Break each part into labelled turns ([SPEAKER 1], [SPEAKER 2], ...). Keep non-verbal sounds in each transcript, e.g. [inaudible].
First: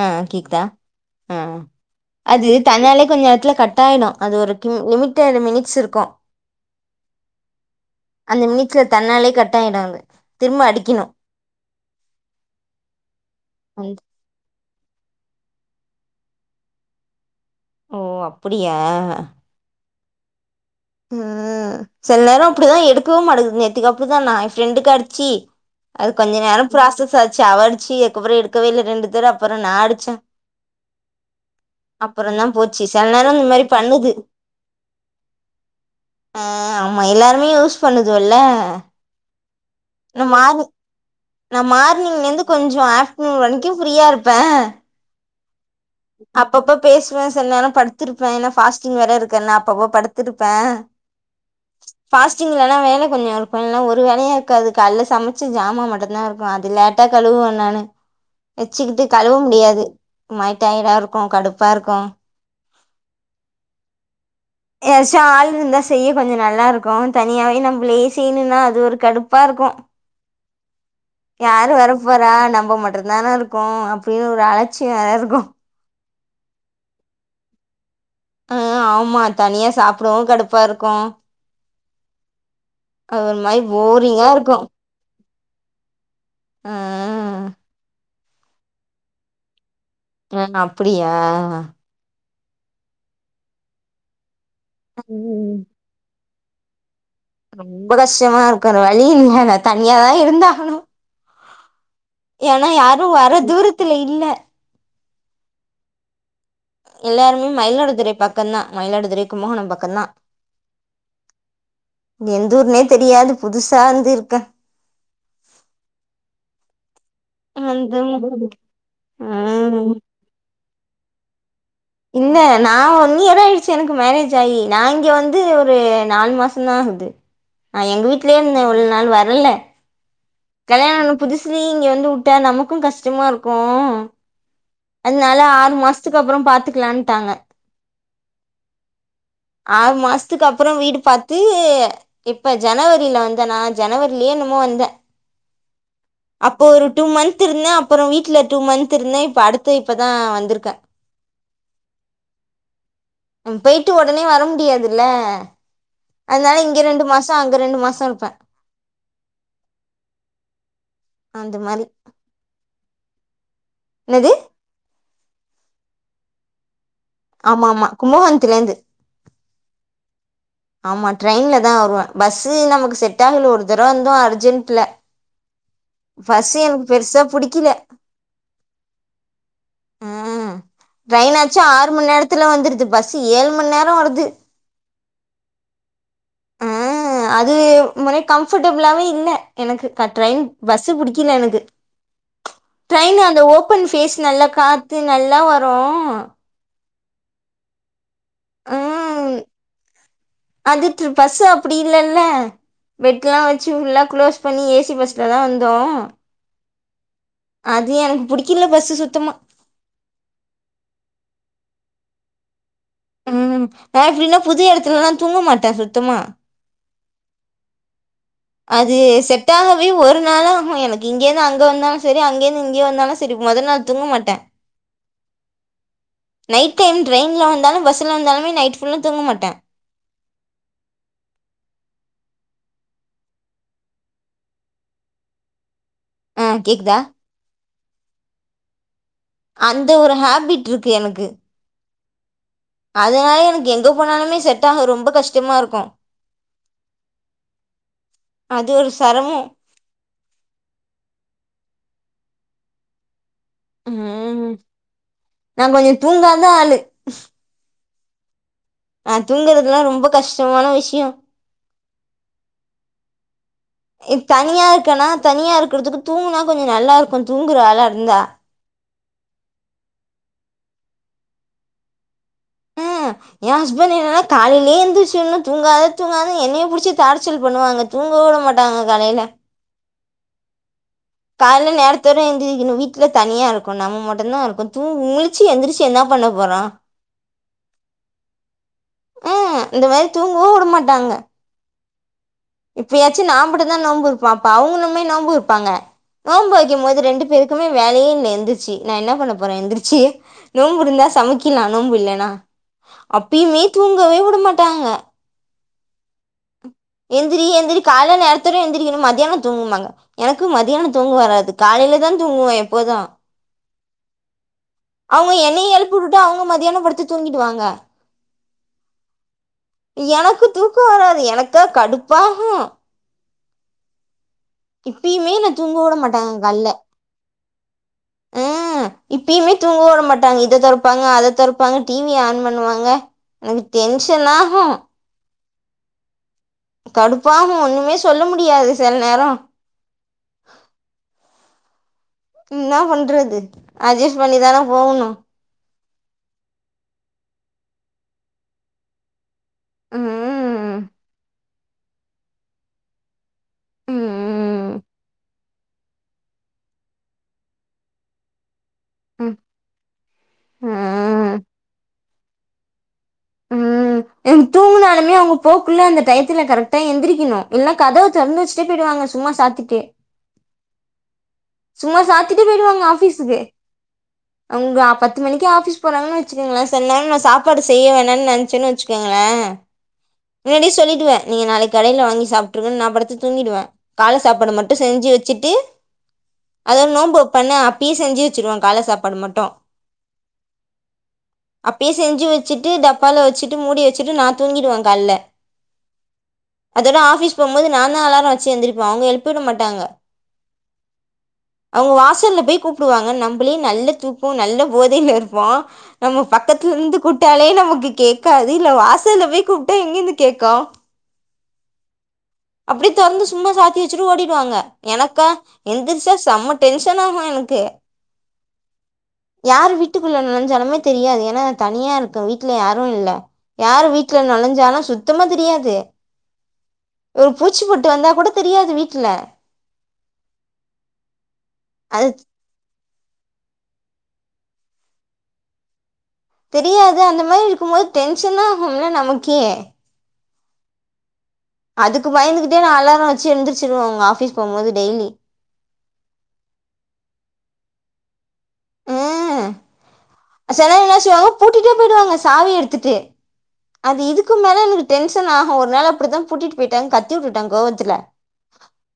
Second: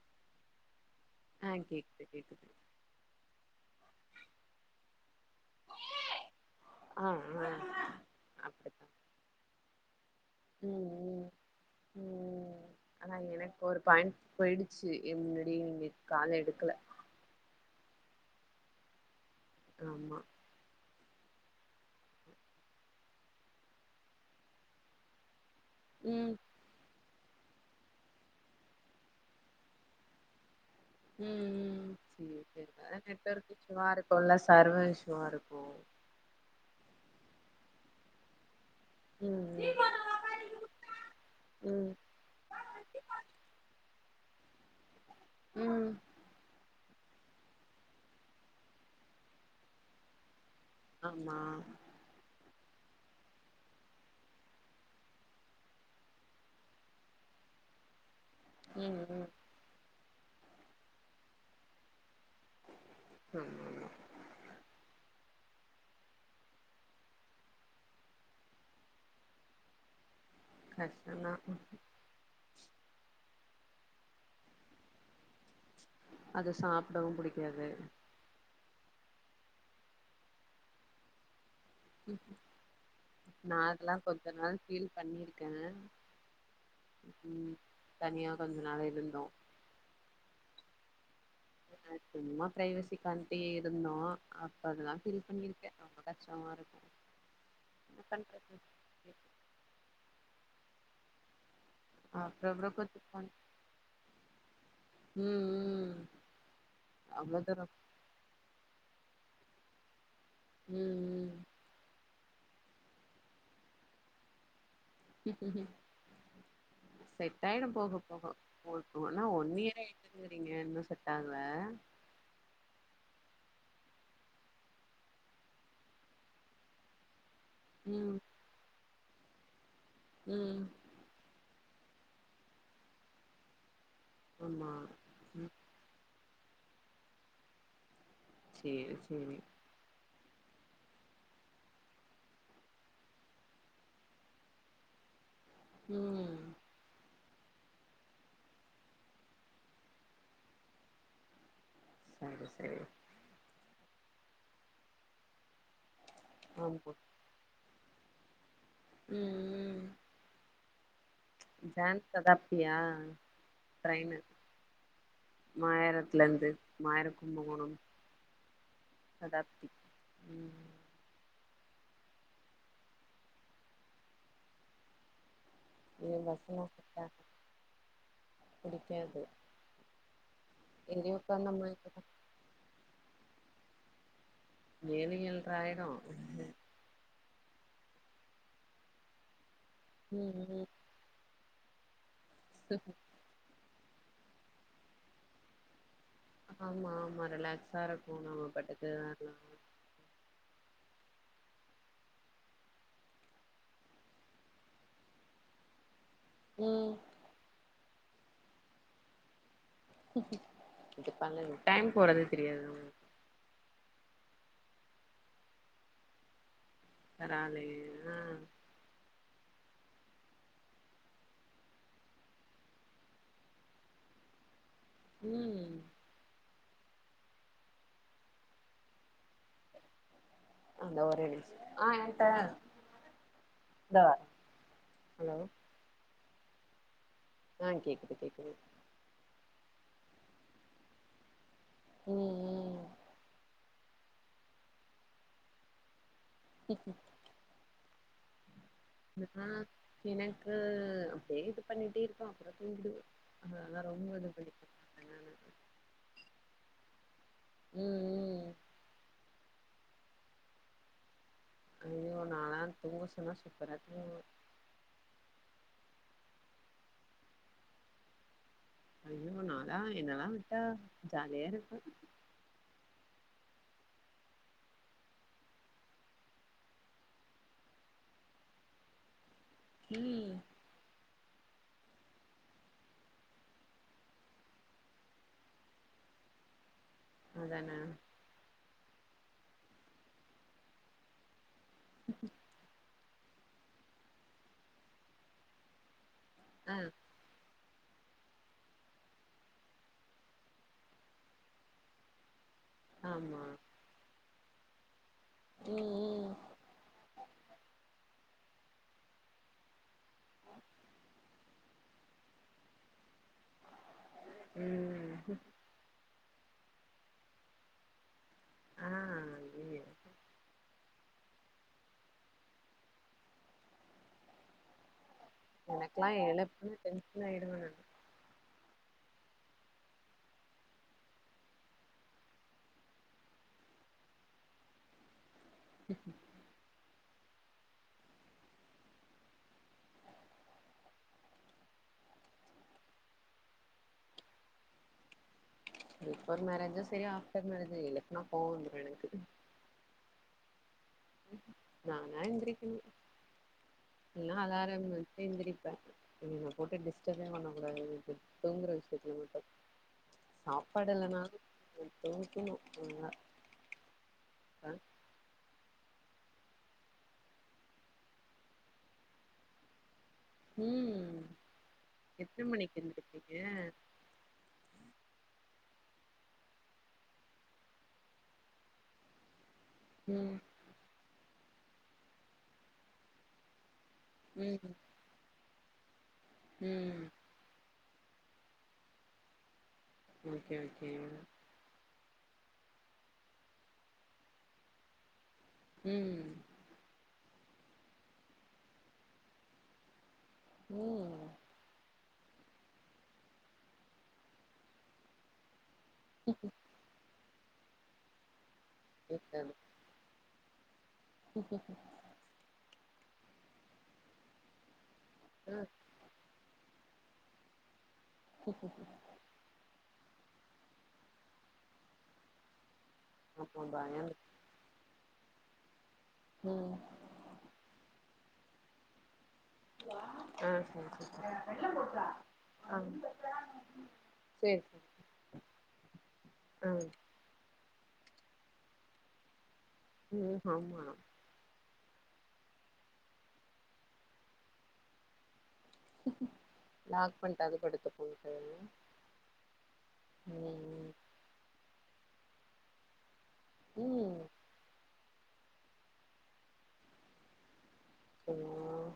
[SPEAKER 1] ஆ கேக்குதா ஆ
[SPEAKER 2] கேக்குது கேக்குது
[SPEAKER 1] அது தன்னாலே கொஞ்ச நேரத்துல கட் ட்டாயினு அது ஒரு கி லிமிட்டெட் மினிட்ஸ் இருக்கு
[SPEAKER 2] ஆ ஆ
[SPEAKER 1] அந்த மினிச்சில
[SPEAKER 2] அப்டித்தா
[SPEAKER 1] தன்னாலே கட் ஆயிடுங்க திரும்ப அடிக்கணு
[SPEAKER 2] ம் ம் ம் ஆனா எனக்கு ஒரு
[SPEAKER 1] அந்த
[SPEAKER 2] பாயிண்ட் போயிட் ச்சி என்னடி நீங்க கால எடுக்கல
[SPEAKER 1] ஓ அப்புடியா
[SPEAKER 2] ஆமா
[SPEAKER 1] ம் சில நேரம் அப்டிதா எடுக்கவே மாட்டங்கது நேத்திக்கி அப்புடி தா நா என் ஃப்ரெண்டுக்கு அடிச்சி அது கொஞ்ச
[SPEAKER 2] ம்
[SPEAKER 1] நேரம் ப்ராசஸ் ஆச்சு அவடிச்சு அதுக்கப்புற எடுக்கவே இல்ல ரெண்டு தரோ அப்புற நா அடிச்சே
[SPEAKER 2] ம் ம் செரி
[SPEAKER 1] அப்றோந்தா
[SPEAKER 2] செரி
[SPEAKER 1] போச்சு
[SPEAKER 2] அத
[SPEAKER 1] சில நேரோ இந்த
[SPEAKER 2] நெட்வொர்க்
[SPEAKER 1] மாரி
[SPEAKER 2] இஸுவா
[SPEAKER 1] பண்ணுது
[SPEAKER 2] இருக்குல்ல சர்வர் இசஸுவா இருக்கு
[SPEAKER 1] ஆ ஆமா எல்லாருமே யூஸ் பண்ணுதுல்ல
[SPEAKER 2] ம்
[SPEAKER 1] நா மார்னிங் நா
[SPEAKER 2] ம்
[SPEAKER 1] மார்னிங்லிந்து கொஞ்சோ ஆஃப்டர்நூன் வரைக்கும ஃப்ரியா இருப் பே
[SPEAKER 2] ம்
[SPEAKER 1] அப்பப்ப பேசுவே சில நேரம் படுத்திருப்பே ஏன்னா ஃபாஸ்டிங் வேற இருக்கன்ன அப்பப்ப படுத்திருப்
[SPEAKER 2] ஆமா
[SPEAKER 1] ட்டிங்லல்லா வேல கொஞ்சோ இருக்கு இல்லனா ஒரு வேலையு இருக்காது கல்ல சமைச்சு ஜாமா மட்டும்தா இருக்கு அது லேட்டா கழுவு [unintelligible] நானு
[SPEAKER 2] ம்
[SPEAKER 1] வச்சுக்கிட்டு
[SPEAKER 2] ம்
[SPEAKER 1] கழுவ முடியாது மாய் டயடாருக்கு கடுப்பாருக்கு
[SPEAKER 2] ஆமாமா.
[SPEAKER 1] யாராச்சு ஆள் இருந்தா செய்ய கொஞ்சோ நல்லாருக்கு தனியாவே நம்பலே செய்யணும்னா அது ஒரு கடுப்பாருக்கு.
[SPEAKER 2] கஷ்டந்தா
[SPEAKER 1] யாரு வர போறா நம் நம்ப மட்டுதானே இருக்கோ அப்டின்னு ஒரு அலட்சியோ எல்லாருக்கு.
[SPEAKER 2] அது சாப்பிடவு புடிக்காது.
[SPEAKER 1] அ, ஆமா தனியா சாப்படவு கடுப்பாருக்கு.
[SPEAKER 2] நா அதெல்லா
[SPEAKER 1] போரிங்கா
[SPEAKER 2] கொஞ்ச
[SPEAKER 1] இருக்கு
[SPEAKER 2] நாள் பீல் பண்ணிருக்கே.
[SPEAKER 1] ஆ
[SPEAKER 2] ம் தனியா கொஞ்ச நாள் இருந்தோ
[SPEAKER 1] [unintelligible] அப்படியா.
[SPEAKER 2] [inaudible] சும்மா பிரைவசி கண்டி இருந்தோ அப்ப அதொல்லா ஃபில்
[SPEAKER 1] ம்
[SPEAKER 2] பண்ணிருக்கே [unintelligible] [unintelligible] இருக்கு.
[SPEAKER 1] ரொம்ப
[SPEAKER 2] என்ன பண்றது
[SPEAKER 1] கஷ்டமாருக்கோ வேற வழி இல்லல தனியாதா இருந்தாகணு
[SPEAKER 2] அப்றோ
[SPEAKER 1] ஏனா
[SPEAKER 2] அப்றோ
[SPEAKER 1] யாரு
[SPEAKER 2] கத்துப்பாங்க
[SPEAKER 1] வர தூரத்துல இல்ல
[SPEAKER 2] ம் ம் அவ்ளோ
[SPEAKER 1] எல்லாருமே
[SPEAKER 2] தூரோ
[SPEAKER 1] மயிலாடுதுறை பக்கோ தா மயிலாடுதுறை கும்பகோணோ பக்கோ தா.
[SPEAKER 2] ம் ம்.
[SPEAKER 1] இங்க எந்தூர்னே தெரியாது புதுசா வந்து இருக்க.
[SPEAKER 2] உஹம். செட்டாயிடு
[SPEAKER 1] வந்து
[SPEAKER 2] போக போக [unintelligible] ஒன் இயர்
[SPEAKER 1] ம்
[SPEAKER 2] ஆயிடுத்துங்கிறீங்க இன்னு செட் டாக்ல
[SPEAKER 1] இல்ல நா ஒன் இயர் ஆயிடுச்சு எனக்கு மேரேஜ் ஆயி நா இங்க வந்து ஒரு நாலு மாசோ தா. குது அ, எங்க
[SPEAKER 2] ம்
[SPEAKER 1] வீட்லயே இருந்தே இவ்ளோ நாள் வரல.
[SPEAKER 2] ம்
[SPEAKER 1] கல்யாணோ ஆன புதுசுலயே இங்க வந்து உட்டா நமக்கு கஷ்டமா இருக்கு.
[SPEAKER 2] ஆமா
[SPEAKER 1] அதனால
[SPEAKER 2] ம்
[SPEAKER 1] ஆறு மாசத்துக்கு அப்றோ பாத்துக்கலான்னுட்டாங்க.
[SPEAKER 2] சேரி சேரி
[SPEAKER 1] துக்கு அப்றோ வீடு பாத்து இப்ப ஜனவரியில வந்த நா ஜனவரியிலேயே என்னுமோ வந்தே
[SPEAKER 2] ம்
[SPEAKER 1] அப்போ ஒரு டூ மந்த் த்திருந்தே அப்பறோ வீட்டு்ல டூ மந்த் இருந்தே இப்ப அடுத்து இப்பதா வந்திருக்கே.
[SPEAKER 2] சரி சரி
[SPEAKER 1] ம், போய்ட்டு ஒடனே வர முடியாதுல்ல அதனால இங்க
[SPEAKER 2] ஆமா
[SPEAKER 1] ரெண்டு மாசோ அங்க ரெண்டு மாஸ் சோருப்பே
[SPEAKER 2] ம் ம்
[SPEAKER 1] அந்த மாரி
[SPEAKER 2] ஜான்ஸ் கதாப்பியா ட்ரைனு
[SPEAKER 1] என்னது
[SPEAKER 2] மாயரத்லந்து மாயரக்
[SPEAKER 1] ஆமா
[SPEAKER 2] கும்பகோணம்
[SPEAKER 1] ஆமா கும்பகோணத்துலேந்து
[SPEAKER 2] கதாப்தி
[SPEAKER 1] ஆமா ட்ரெயின்ல தா வருவே பஸ்சு நமக்கு செட் ஆகல ஒரு தரவ வந்தோ அர்ஜென்ட்ல
[SPEAKER 2] இது
[SPEAKER 1] ஃபஸ்சு
[SPEAKER 2] பஸ்லா
[SPEAKER 1] எனக்கு
[SPEAKER 2] செட்
[SPEAKER 1] பெருசா
[SPEAKER 2] ஆகாது
[SPEAKER 1] புடிக்கில
[SPEAKER 2] புடிக்காது
[SPEAKER 1] உஹம்
[SPEAKER 2] ஏறி
[SPEAKER 1] ட்ரெயினாச்சு
[SPEAKER 2] உக்காந்தமா
[SPEAKER 1] ஆறு
[SPEAKER 2] இப்பதா
[SPEAKER 1] மணி நேரத்துல வந்துருது பஸ் ஏழு மண் நேரோ வருது
[SPEAKER 2] ஏழு எல்ட்ரா ஆயிடு
[SPEAKER 1] ம், அது முறை கம்ஃபோட்டபுலாவே இல்ல எனக்கு க
[SPEAKER 2] ம்
[SPEAKER 1] ட்ரெயின்
[SPEAKER 2] ம்
[SPEAKER 1] பஸ்சு புடிக்கில எனக்கு. ட்ரைனு அந்த ஓபன் ஃபேஸ் நல்லா காத்து நல்லா வரு
[SPEAKER 2] ஆமா, ஆமா ரிலாக்ஸா இருக்கு நம்ம பட்டுக்கு
[SPEAKER 1] ம்
[SPEAKER 2] வர்லால.
[SPEAKER 1] பஸ்சு அப்டி இல்லல்ல பெட்ல்லா வச்சு ஃபுல்லா குளோஸ் பண்ணி ஏசி பஸ்லதா வந்தோ
[SPEAKER 2] ம்
[SPEAKER 1] அது எனக்கு புடிக்கில்ல பஸ்சு சுத்தமா
[SPEAKER 2] இது பண்ணுங் டைம் போறதே தெரியாது.
[SPEAKER 1] ம் நா எப்டினா புது இடத்துலலா தூங்க மாட்ட சுத்தமா
[SPEAKER 2] ராலே ஆ
[SPEAKER 1] அது செட்டாகவே ஒரு நாளாகு எனக்கு இங்கேந்து அங்க வந்தாலு சரி அங்கந்து இங்கியே வந்தாலும் சரி மொதநாள் தூங்க மாட்ட
[SPEAKER 2] ம்
[SPEAKER 1] நைட் டைம் ட்ரெயின்ல வந்தாலு பஸ்ல வந்தாலுமே நைட் ஃபுல்லா தூங்க மாட்ட
[SPEAKER 2] அந்த ஒரு ஆ ஏன்ட்ட இந்த ஹலோ
[SPEAKER 1] ஆ கேக்தா
[SPEAKER 2] ஆ கேக்குது கேக்குது
[SPEAKER 1] அந்த ஒரு ஹேபிட்ருக்கு எனக்கு
[SPEAKER 2] ம் ம்
[SPEAKER 1] அதனால எனக்கு எங்க போனாலுமே செட்டாக ரொம்ப கஷ்டமாருக்கும்
[SPEAKER 2] ம் ம்
[SPEAKER 1] அது ஒரு சிரமம்
[SPEAKER 2] ஆ எனக்கு அப்டியே இது பண்ணிட்டேருக்கும் அப்றம் தூங்கிடுவ
[SPEAKER 1] ம் நா கொஞ்ச தூங்காதா ஆளு
[SPEAKER 2] ம்
[SPEAKER 1] நா தூங்குறதுலா ரொம்ப கஷ்டமான விஷ்யம்
[SPEAKER 2] ஐயோ நாலா தூங்க சொன்னா சு
[SPEAKER 1] த் தனியா இருக்கனா தனியா இருக்கறதுக்கு தூங்குனா கொஞ்ச நல்லாருக்கும் தூங்குற ஆளாருந்தா
[SPEAKER 2] ஐயோ நாலா என்னலா விட்டா ஜாலியாருக்கு
[SPEAKER 1] அஹ எ ஹஸ்பண்ட் என்னன காலையிலே எந்திரிச்சொன்ன தூங்காத தூங்காத என்னைய புடிச்சி டார்ச்சல் பண்ணுவாங்க தூங்கவே வுட மாட்டாங்க காலைல
[SPEAKER 2] ம்
[SPEAKER 1] கால்ல நேரத்தோட எந்திரக்கணு வீட்ல தனியாருக்கு நம்ம மட்டுந்தாருக்கும் தூ முழிச்சி எந்திரிச்சி என்னா பண்ண போறோ
[SPEAKER 2] அதான
[SPEAKER 1] ஆ இந்த மேரி தூங்கவு வுடமாட்டாங்க
[SPEAKER 2] [inaudible]
[SPEAKER 1] இப்பியாச்சு நாமட்டுதா நோம்புருப்ப அப்ப அவுங்கனுமே நோம்பு இருப்பாங்க நோம்பு
[SPEAKER 2] ஆ
[SPEAKER 1] வைக்கும் போது ரெண்டு பேர் க்குமே வேலையேல எந்திரிச்சி நா என்ன பண்ண போற எந்திரிச்சி நோம்புருந்தா சமைக்கிலா நோம்பு இல்லனா
[SPEAKER 2] ஆமா
[SPEAKER 1] அப்பியுமே தூங்கவே வுடமாட்டாங்க
[SPEAKER 2] ம் ம்
[SPEAKER 1] எந்திரி எந்திரி காலைல நேரத்தோட எந்திரிக்கனு மதியான தூங்குமாங்க எனக்கு மதியான தூங்க வராது காலைலதா தூங்குவ எப்போது
[SPEAKER 2] ம்
[SPEAKER 1] அவங்க
[SPEAKER 2] ம்.
[SPEAKER 1] என்னைய எலுப் புட்டுட்டு அவுங்க மதியான படுத்து தூங்கிடுவாங்க
[SPEAKER 2] ஆ ஐயயோ
[SPEAKER 1] எனக்கு தூக்க வராது எனக்கா கடுப்பாகும் இப்பியுமே என்ன தூங்க வுட
[SPEAKER 2] எனக்கெல்லா
[SPEAKER 1] மாட்டாங்க கால்ல
[SPEAKER 2] எழுப்புனா டென்ஷன் ஆயிடுவே நானு
[SPEAKER 1] அ இப்பியுமே தூங்க வுட மாட்டாங்க இத தொறப்பாங்க அத தொறப்பாங்க டிவிய ஆன் பண்ணுவாங்க எனக்கு டென்ஷனாகு
[SPEAKER 2] ம்
[SPEAKER 1] கடுப்பாம ஒண்ணுமே சொல்ல முடியாது சில நேரம் என்ன பண்றது அட்ஜஸ்ட் பண்ணிதான போகணும்
[SPEAKER 2] பிஃபோர் மேரேஜும் சரி ஆஃப்டர் மேரேஜும் இல்லை எழுப்பனா கோவ வந்துரும் எனக்கு
[SPEAKER 1] ம்
[SPEAKER 2] நானா எந்திரிக்கனு இல்னா
[SPEAKER 1] ம்
[SPEAKER 2] அலாரம் வச்சு எந்திரி ப்ப என்ன போட்டு டிஸ்டர்ப் பண்ணக்கூடாது தூங்குற விஷ்ய துல
[SPEAKER 1] ம்
[SPEAKER 2] மட்டும் சாப்பாடு இல்லனா
[SPEAKER 1] ம்
[SPEAKER 2] நா தூக்கணும் நல்லா
[SPEAKER 1] ம் எங் தூங்குனாலுமே அவங்க போ ள்ள அந்த டயத்துல கரெக்டா எந்திரிக்கணும் இல்லா கதவு திறந்து வச்சுடே போயிடுவாங்க சும்மா சாத்திட்டு
[SPEAKER 2] ம்
[SPEAKER 1] சும்மா சாத்திட்டு
[SPEAKER 2] எத்தன மணிக்கு
[SPEAKER 1] போயிடுவாங்க ஆபிஸுக்கு
[SPEAKER 2] எந்திரிப்பீங்க
[SPEAKER 1] அவுங்க பத் து மணிக்கு ஆபீஸ் போறங்கன் வெச்சுக்கங்ளே செல நேரோ சாப்பாடு செய்ய வேணா நெனச்சேன் வெச்சுக்கங்ளே
[SPEAKER 2] ம்
[SPEAKER 1] முன்னாடியே சொல்லிடுவே நீங்க நாளைக்கு கடைல வாங்கி சாப்ட்டுருங்கன் நா படத்து தூங்கிடுவே கால்ல சாப்பாடு மட்டு
[SPEAKER 2] ம்
[SPEAKER 1] செஞ்சு வச்சிட்டு அத
[SPEAKER 2] ம்
[SPEAKER 1] நோன்பு வெப்பண்ணு அப்டியே செஞ்சு வெச்சிருவே கால்ல சாப்பாடு மட்டு
[SPEAKER 2] ஓகே ஓகே
[SPEAKER 1] அப்பயே செஞ்சு வெச்சிட்டு டப்பால வெச்சிட்டு மூடி வெச்சிட்டு நா தூங்கிடுவே கால்ல
[SPEAKER 2] ம்
[SPEAKER 1] அதோட ஆபீஸ் போம்போது நா தா அலார வச்சு எந்திரிப்பே அவுங்க எழுப்பி உட மாட்டாங்க
[SPEAKER 2] ம்
[SPEAKER 1] வாசல்ல போய் கூப்டுவாங்க நம்பளே நல்ல தூக்கோ நல்ல போதைல இருப்போ நம்ம பக்கத்துலருந்து கூப்ட்டாலே நமக்கு கேக்காது இத்ல வாசல்ல போய் கூப்ட்டா எங்கிருந்து கேக்கு
[SPEAKER 2] ஓகே [unintelligible]
[SPEAKER 1] அப்டி தொறந்து சும்மா சாத்தி வச்சுட்டு ஓடிடுவாங்க எனக்கா
[SPEAKER 2] ஆ
[SPEAKER 1] எந்திரிச்சா செம்ம டென்ஷன் ஆகு எனக்கு
[SPEAKER 2] ச [unintelligible]
[SPEAKER 1] யார் வீட்டுக்குள்ள நொழஞ்சாலுமே தெரியாது ஏனா தனியா இருக்கோ வீட்ல யா ரு இல்ல
[SPEAKER 2] ஆமாம்பா
[SPEAKER 1] யாரு வீட்ல
[SPEAKER 2] எனக்கு
[SPEAKER 1] நொழஞ்சாலு சுத்தமா தெரியாது
[SPEAKER 2] ம்
[SPEAKER 1] ஒரு பூச்சி பொட்டு வந்தா கூட தெரியாது வீட்ல
[SPEAKER 2] ஆ செரி செரி
[SPEAKER 1] அது
[SPEAKER 2] ஆ சேர் சேரி ஆ
[SPEAKER 1] தெரியாது அந்த மாரி இருக்கு போது டென்ஷனா ஆகும்ல நமக்கே
[SPEAKER 2] ம் ஆமா
[SPEAKER 1] அதுக்கு பயந்துகிட்டே நா அலார வெச்சு எந்திருச்சிருவே அவுங்க ஆபீஸ் போம்போது டெய்லி
[SPEAKER 2] லாக் பண்ட்டாது படுத்துப்போ
[SPEAKER 1] ம் செலர்
[SPEAKER 2] ம்
[SPEAKER 1] என்ன செய்வாங்க பூட்டிட்டே போயிடுவாங்க சாவி எடுத்துட்டு அது
[SPEAKER 2] ம்
[SPEAKER 1] இதுக்கு மேல எனக்கு டென்ஷன் ஆகு ஒரு நாள் அப்டித்தா பூட்டிட்டு போய்ட்டாங்க கத்தி உட்டுட்டே கோவத் ட்ல
[SPEAKER 2] ம்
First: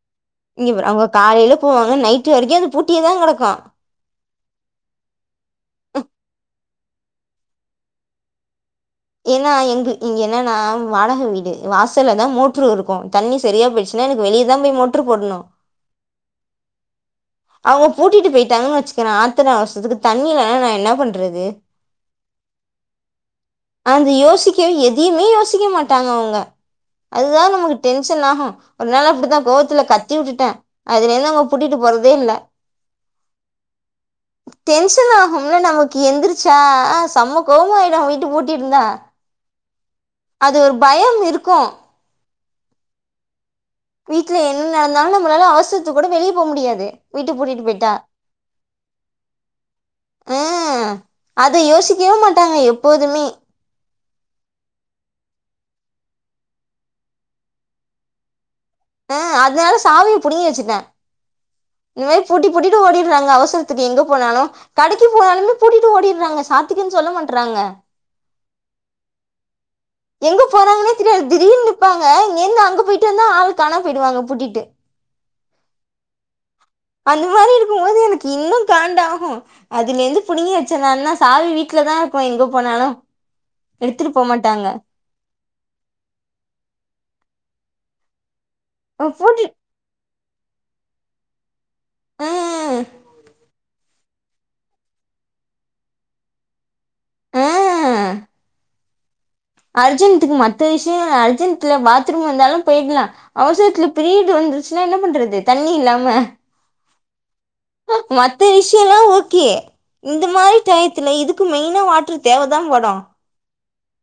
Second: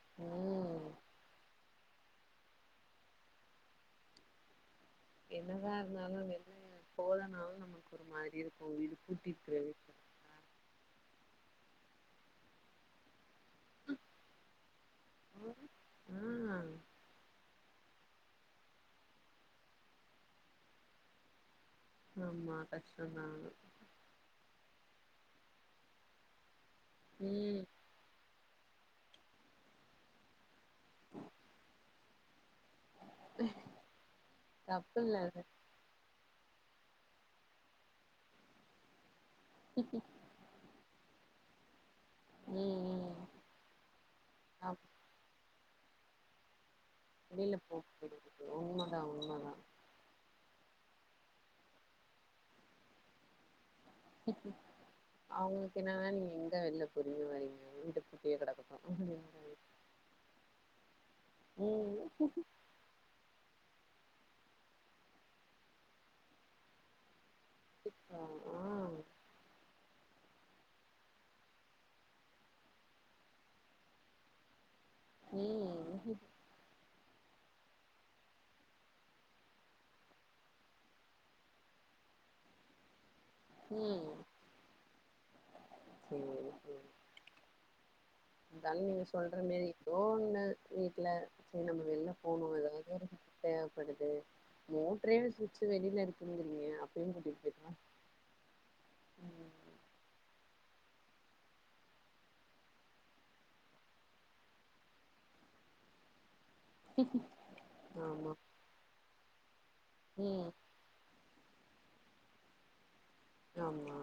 [SPEAKER 1] இங்க பாரு
[SPEAKER 2] ம்
[SPEAKER 1] அவுங்க காலைல போவாங்க நைட்டு வரைக்கு அது பூட்டியே தா கெடக்கு
[SPEAKER 2] என்னதா இருந்தாலு வெளிய போலனாலு நமக்கு ஒரு மாரியு
[SPEAKER 1] ஏனா எங்து இங்க என்னன்னா வாடக வீடு வாசல்ல தா மோட்ரு இருக்கு தண்ணி தெரியா போயிட்ச்சுன்னா எனக்கு வெளியதா போய் மோட்ரு போட்ணு
[SPEAKER 2] வீட்ல ஆ
[SPEAKER 1] அவுங்க பூட்டிட்டு போய்ட்டாங்ன் வெச்சுங்க ஆத்ர அவசரத்துக்கு தண்ணி வேணு என்னா பண்றது
[SPEAKER 2] ஆமா கஷ்டந்தா
[SPEAKER 1] அந்த [unintelligible] எதையுமே யோசிக்க மாட்டாங்க அவுங்க அதுதா
[SPEAKER 2] ம்
[SPEAKER 1] நமக்கு டென்ஷன் ஆகு ஒரு நாள் அப்டிதா கோவத்துல கத்தி உட்டுட்டே அதுலருந்து அவுங்க பூட்டிட்டு போறதே இல்ல டென்ஷன்
[SPEAKER 2] தப்பில்ல அது
[SPEAKER 1] ஆகும்ல நமக்கு எந்திரி ச்சா செம்ம கோவ வரு வீட்ட பூட்டிருந்தா
[SPEAKER 2] ே
[SPEAKER 1] அது ஒரு பயம் இருக்கு
[SPEAKER 2] ம் ம்
[SPEAKER 1] வீட்ல என்ன
[SPEAKER 2] ஆமா
[SPEAKER 1] நடந்தாலு நம்மளால அவுசரத்துக்கு கூட வெளிய போ முடியாது வீட்டு
[SPEAKER 2] வெளில
[SPEAKER 1] பூட்டிட்டு
[SPEAKER 2] போ
[SPEAKER 1] போயிட்டா
[SPEAKER 2] [unintelligible] உண்ம தா உண்ம தா
[SPEAKER 1] அ அத யோசிக்கவே மாட்டாங்க எப்போதுமே
[SPEAKER 2] அவுங்களுக்கு என்னானா நீங்க எங்க வெளில போரிங்க வரிங்க வீடு பூட்டியே கெடக்கு
[SPEAKER 1] அ அதனால சாவிய புடிங்கி வச்சுட்டே
[SPEAKER 2] ம்
[SPEAKER 1] இந்மாரி பூட்டி பூட்டிட்டு ஓடிறாங்க அவசர த்துக்கு எங்க போனாலு கடைக்கு போனாலுமே பூட்டிட்டு ஓடிறாங்க சாத்திக்குன் சொல்ல மா
[SPEAKER 2] இப்ப ஆ
[SPEAKER 1] எங்க போறாங்கன்னே தெரியாது திடீர்ன் நிப்பாங்க இங்கிருந்து அங்க போயிட்டு வந்தா ஆள் காணா போயிடுவாங்க பூட்டிட்டு
[SPEAKER 2] ம்
[SPEAKER 1] அந்த மாரி இருக்கும்போது எனக்கு இன்னு காண்டாஹு அதுலருந்து புடிங்கி வெச்ச நா இன்னு சாவி வீட்ல தா இருக்கு எங்க போனாலு எடுத்துட்டு
[SPEAKER 2] ம்
[SPEAKER 1] போமாட்டாங்க
[SPEAKER 2] சேரி சேரி ந்தாலு நீங்க சொல்ற
[SPEAKER 1] போட்டு
[SPEAKER 2] மேரி எதோ ஒன் னு வீட்ல சேர் நம்ம வெள்ல போனு
[SPEAKER 1] ம்
[SPEAKER 2] எதாவது ஒரு தேவ படுது மோட்டரே ஸ்விட்சு வெளில இருக்குதுங்கறீங்க அப்
[SPEAKER 1] ஆ அர்ஜென்ட்டுக்கு மத்த விஷ்யோ அர்ஜென்ட்ல பாத்ரூம் வந்தாலு போயிட்லா அவசரத்துல பீர்டு வந் துர்ச்ன்னா என்ன பண்றது தண்ணி இல்லாம
[SPEAKER 2] ஆமா
[SPEAKER 1] மத்த விஷ்யல்லா ஓகே இந்த
[SPEAKER 2] ம்
[SPEAKER 1] மாரி டைத்துல இது க்கு மெயினா வாட்டர் தேவதாபடு
[SPEAKER 2] ஆமா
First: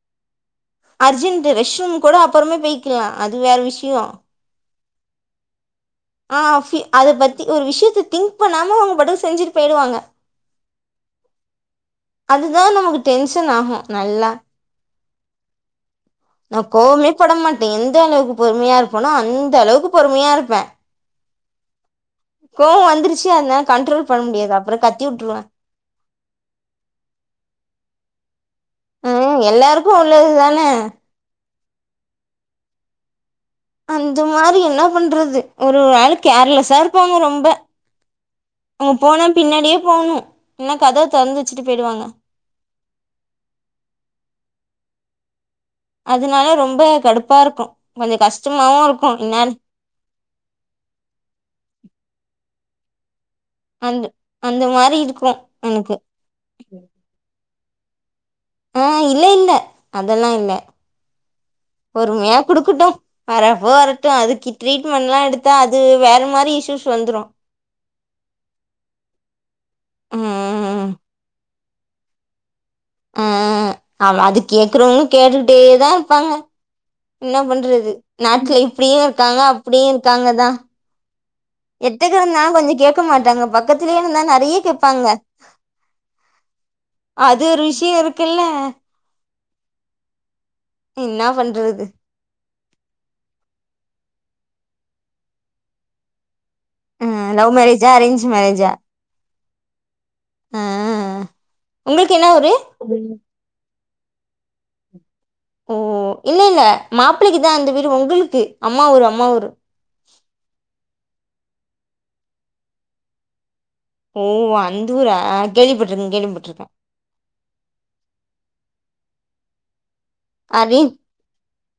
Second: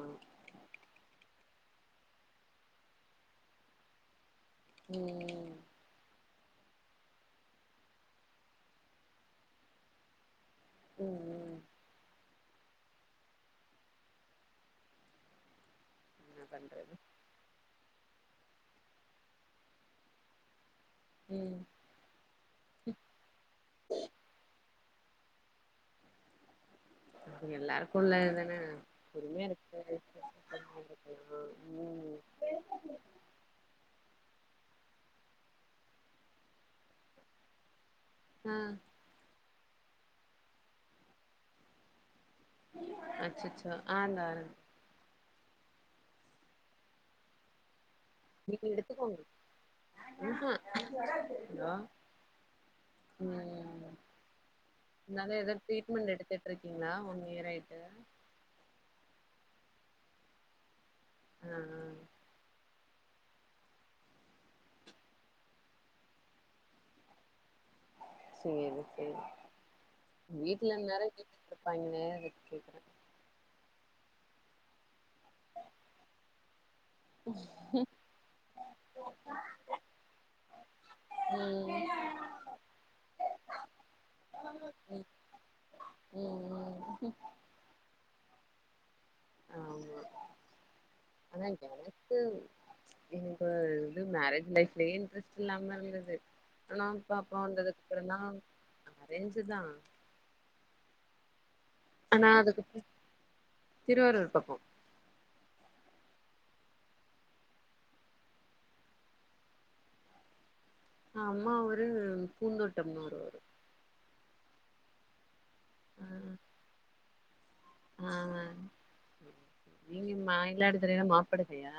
[SPEAKER 1] அர்ஜென்டு ரெஷ் ரூம் கூட அப்பறமா போய்க்லா அது வேற விஷ்யோ
[SPEAKER 2] ம் ம்
[SPEAKER 1] ஆ ஃபி அத பத்தி ஒரு விஷ்யத்த திங்க் பண்ணாம அவங்க பாட்டுக்கு செஞ்சிட் போயிருவாங்க
[SPEAKER 2] ம் ம்
[SPEAKER 1] அது தா நமக்கு டென்ஷனாகு நல்லா
[SPEAKER 2] என்ன
[SPEAKER 1] நா
[SPEAKER 2] பண்றது
[SPEAKER 1] கோவமே பட மாட்டே எந்தளவுக்கு பொறுமையா இருப்பனோ அந்தளவுக்கு பொறுமையா இருப்பே
[SPEAKER 2] ம்
[SPEAKER 1] கோவோ வந்துருச்சு அதனால் கண்ட்ரோல் பண்ண முடியாது அப்றோ கத்தி உட்ருவே
[SPEAKER 2] அது எல்லாருக்கு உள்ளது தான
[SPEAKER 1] ம் எல்லாருக்கு உள்ளது தான
[SPEAKER 2] ம்
[SPEAKER 1] அந்த மாரி என்ன பண்றது ஒரு ஒராளு கேர்லஸ்ஸா இருப்பாங்க ரொம்ப
[SPEAKER 2] ஆ
[SPEAKER 1] அவுங்க போனா பின்னாடியே போனு இன்னா கதவு தொறந்து வச்சுட்டு போயிடுவாங்க
[SPEAKER 2] அச்சச்சோ ஆ இந்தா வரே
[SPEAKER 1] அதுனால ரொம்ப கடுப்பா இருக்கு
[SPEAKER 2] நீங்க எடுத்துக்கோங்க ம்ஹூம் அலோ ம்
[SPEAKER 1] அந்த அந்த மாரி இருக்கும்
[SPEAKER 2] நல்லா எதாது
[SPEAKER 1] எனக்கு.
[SPEAKER 2] ட்ரீட்மெண்ட் எடுத்துட்ருக்கீங்களா ஒன் இயர் ஆய் ட்டு
[SPEAKER 1] ஆ இல்ல இல்ல அதெல்லா இல்ல
[SPEAKER 2] ஆ ஆ
[SPEAKER 1] பொறுமையா குடுக்கட்டு வரப்போ வரட்டு அதுக்கு ட்ரீட்மெண்ட்ல்லா எடுத்தா அது வேற மாரி இஷ்ஷுஸ் வந்துரு
[SPEAKER 2] சேரி சேரி வீட்ல
[SPEAKER 1] ம்
[SPEAKER 2] இந்நேரோ கேட்டுட்ருப் பாங்களே அதுக் கேக்கறே
[SPEAKER 1] அ அ ஆமா அது கேக்கறவங்க கேட்டுட்டேதா இருப்பாங்க என்ன பண்றது நாட்ல இப்டியு இருக்காங்க அப்டியு இருக்காங்க தா
[SPEAKER 2] ம்
[SPEAKER 1] எட்டக்க இருந்தாலு கொஞ்சோ கேக்க மாட்டாங்க பக்கத்துலே இருந்தா நெறைய கேப்பாங்க
[SPEAKER 2] ம் ம்
[SPEAKER 1] அது ஒரு விஷ்யோ இருக்குல்ல
[SPEAKER 2] ஆமா
[SPEAKER 1] என்ன
[SPEAKER 2] ஆனா
[SPEAKER 1] பண்றது
[SPEAKER 2] எனக்கு எங்க இது மேரேஜ் லைஃப் லே இன்ட்ரெஸ்ட் இல்லாம இருந்துது [unintelligible] ஆனா
[SPEAKER 1] ஆ
[SPEAKER 2] பாப்பா
[SPEAKER 1] லவ் மேரேஜா
[SPEAKER 2] வந்ததுக்கப்பறந்தா
[SPEAKER 1] அரேஞ்ச் மேரேஜா
[SPEAKER 2] அரேஞ்சு தா
[SPEAKER 1] உங்கள்க் என்ன
[SPEAKER 2] ஆனா
[SPEAKER 1] ஊரு
[SPEAKER 2] அதுக்கு திருவாரூர் பக்கோ
[SPEAKER 1] ஓ இல்ல இல்ல மாப்பிளைக்குதா அந்த வீரு உங்களுக்கு அம்மா ஊரு அம்மா ஊரு
[SPEAKER 2] அம்மா ஊரு பூந்தோட்டம்னூரு வரு
[SPEAKER 1] ஓ அந்தூரா
[SPEAKER 2] ஆ
[SPEAKER 1] கேள்விப்பட்ருக்கே கேள்விப்பட்ருக்கே
[SPEAKER 2] ஆ நீங்க
[SPEAKER 1] அரே!
[SPEAKER 2] மயிலாடுதுறைனா மாப்படு சைடா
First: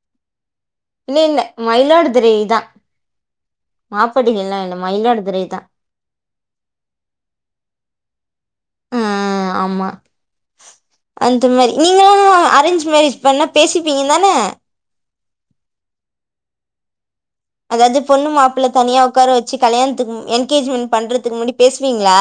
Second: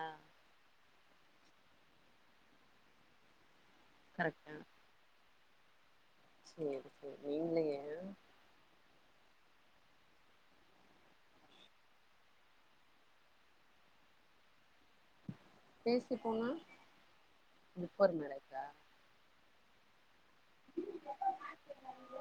[SPEAKER 1] இல்ல இல்ல மயிலாடுதுறை தா
[SPEAKER 2] கரெக்டா
[SPEAKER 1] மாப்படுகல்லா இல்ல மயிலாடுதுறை தா
[SPEAKER 2] சேரி சேரி மெயின்லயா
[SPEAKER 1] ஆ ஆமா அந்த மாரி நீங்களா அரேஞ்ச் மேரேஜ் பண்ணா பேசிப்பீங்க தான
[SPEAKER 2] பேசி போனா
[SPEAKER 1] அதாவது
[SPEAKER 2] பிஃபோர்
[SPEAKER 1] பொண்ணு
[SPEAKER 2] மேரேஜா
[SPEAKER 1] மாப்புள்ள தனியா உக்கார வச்சு கல்யாணத்துக்கு என்கேஜ்மன்ட் பண்றதுக்கு முன்னாடி பேசுவீங்ளா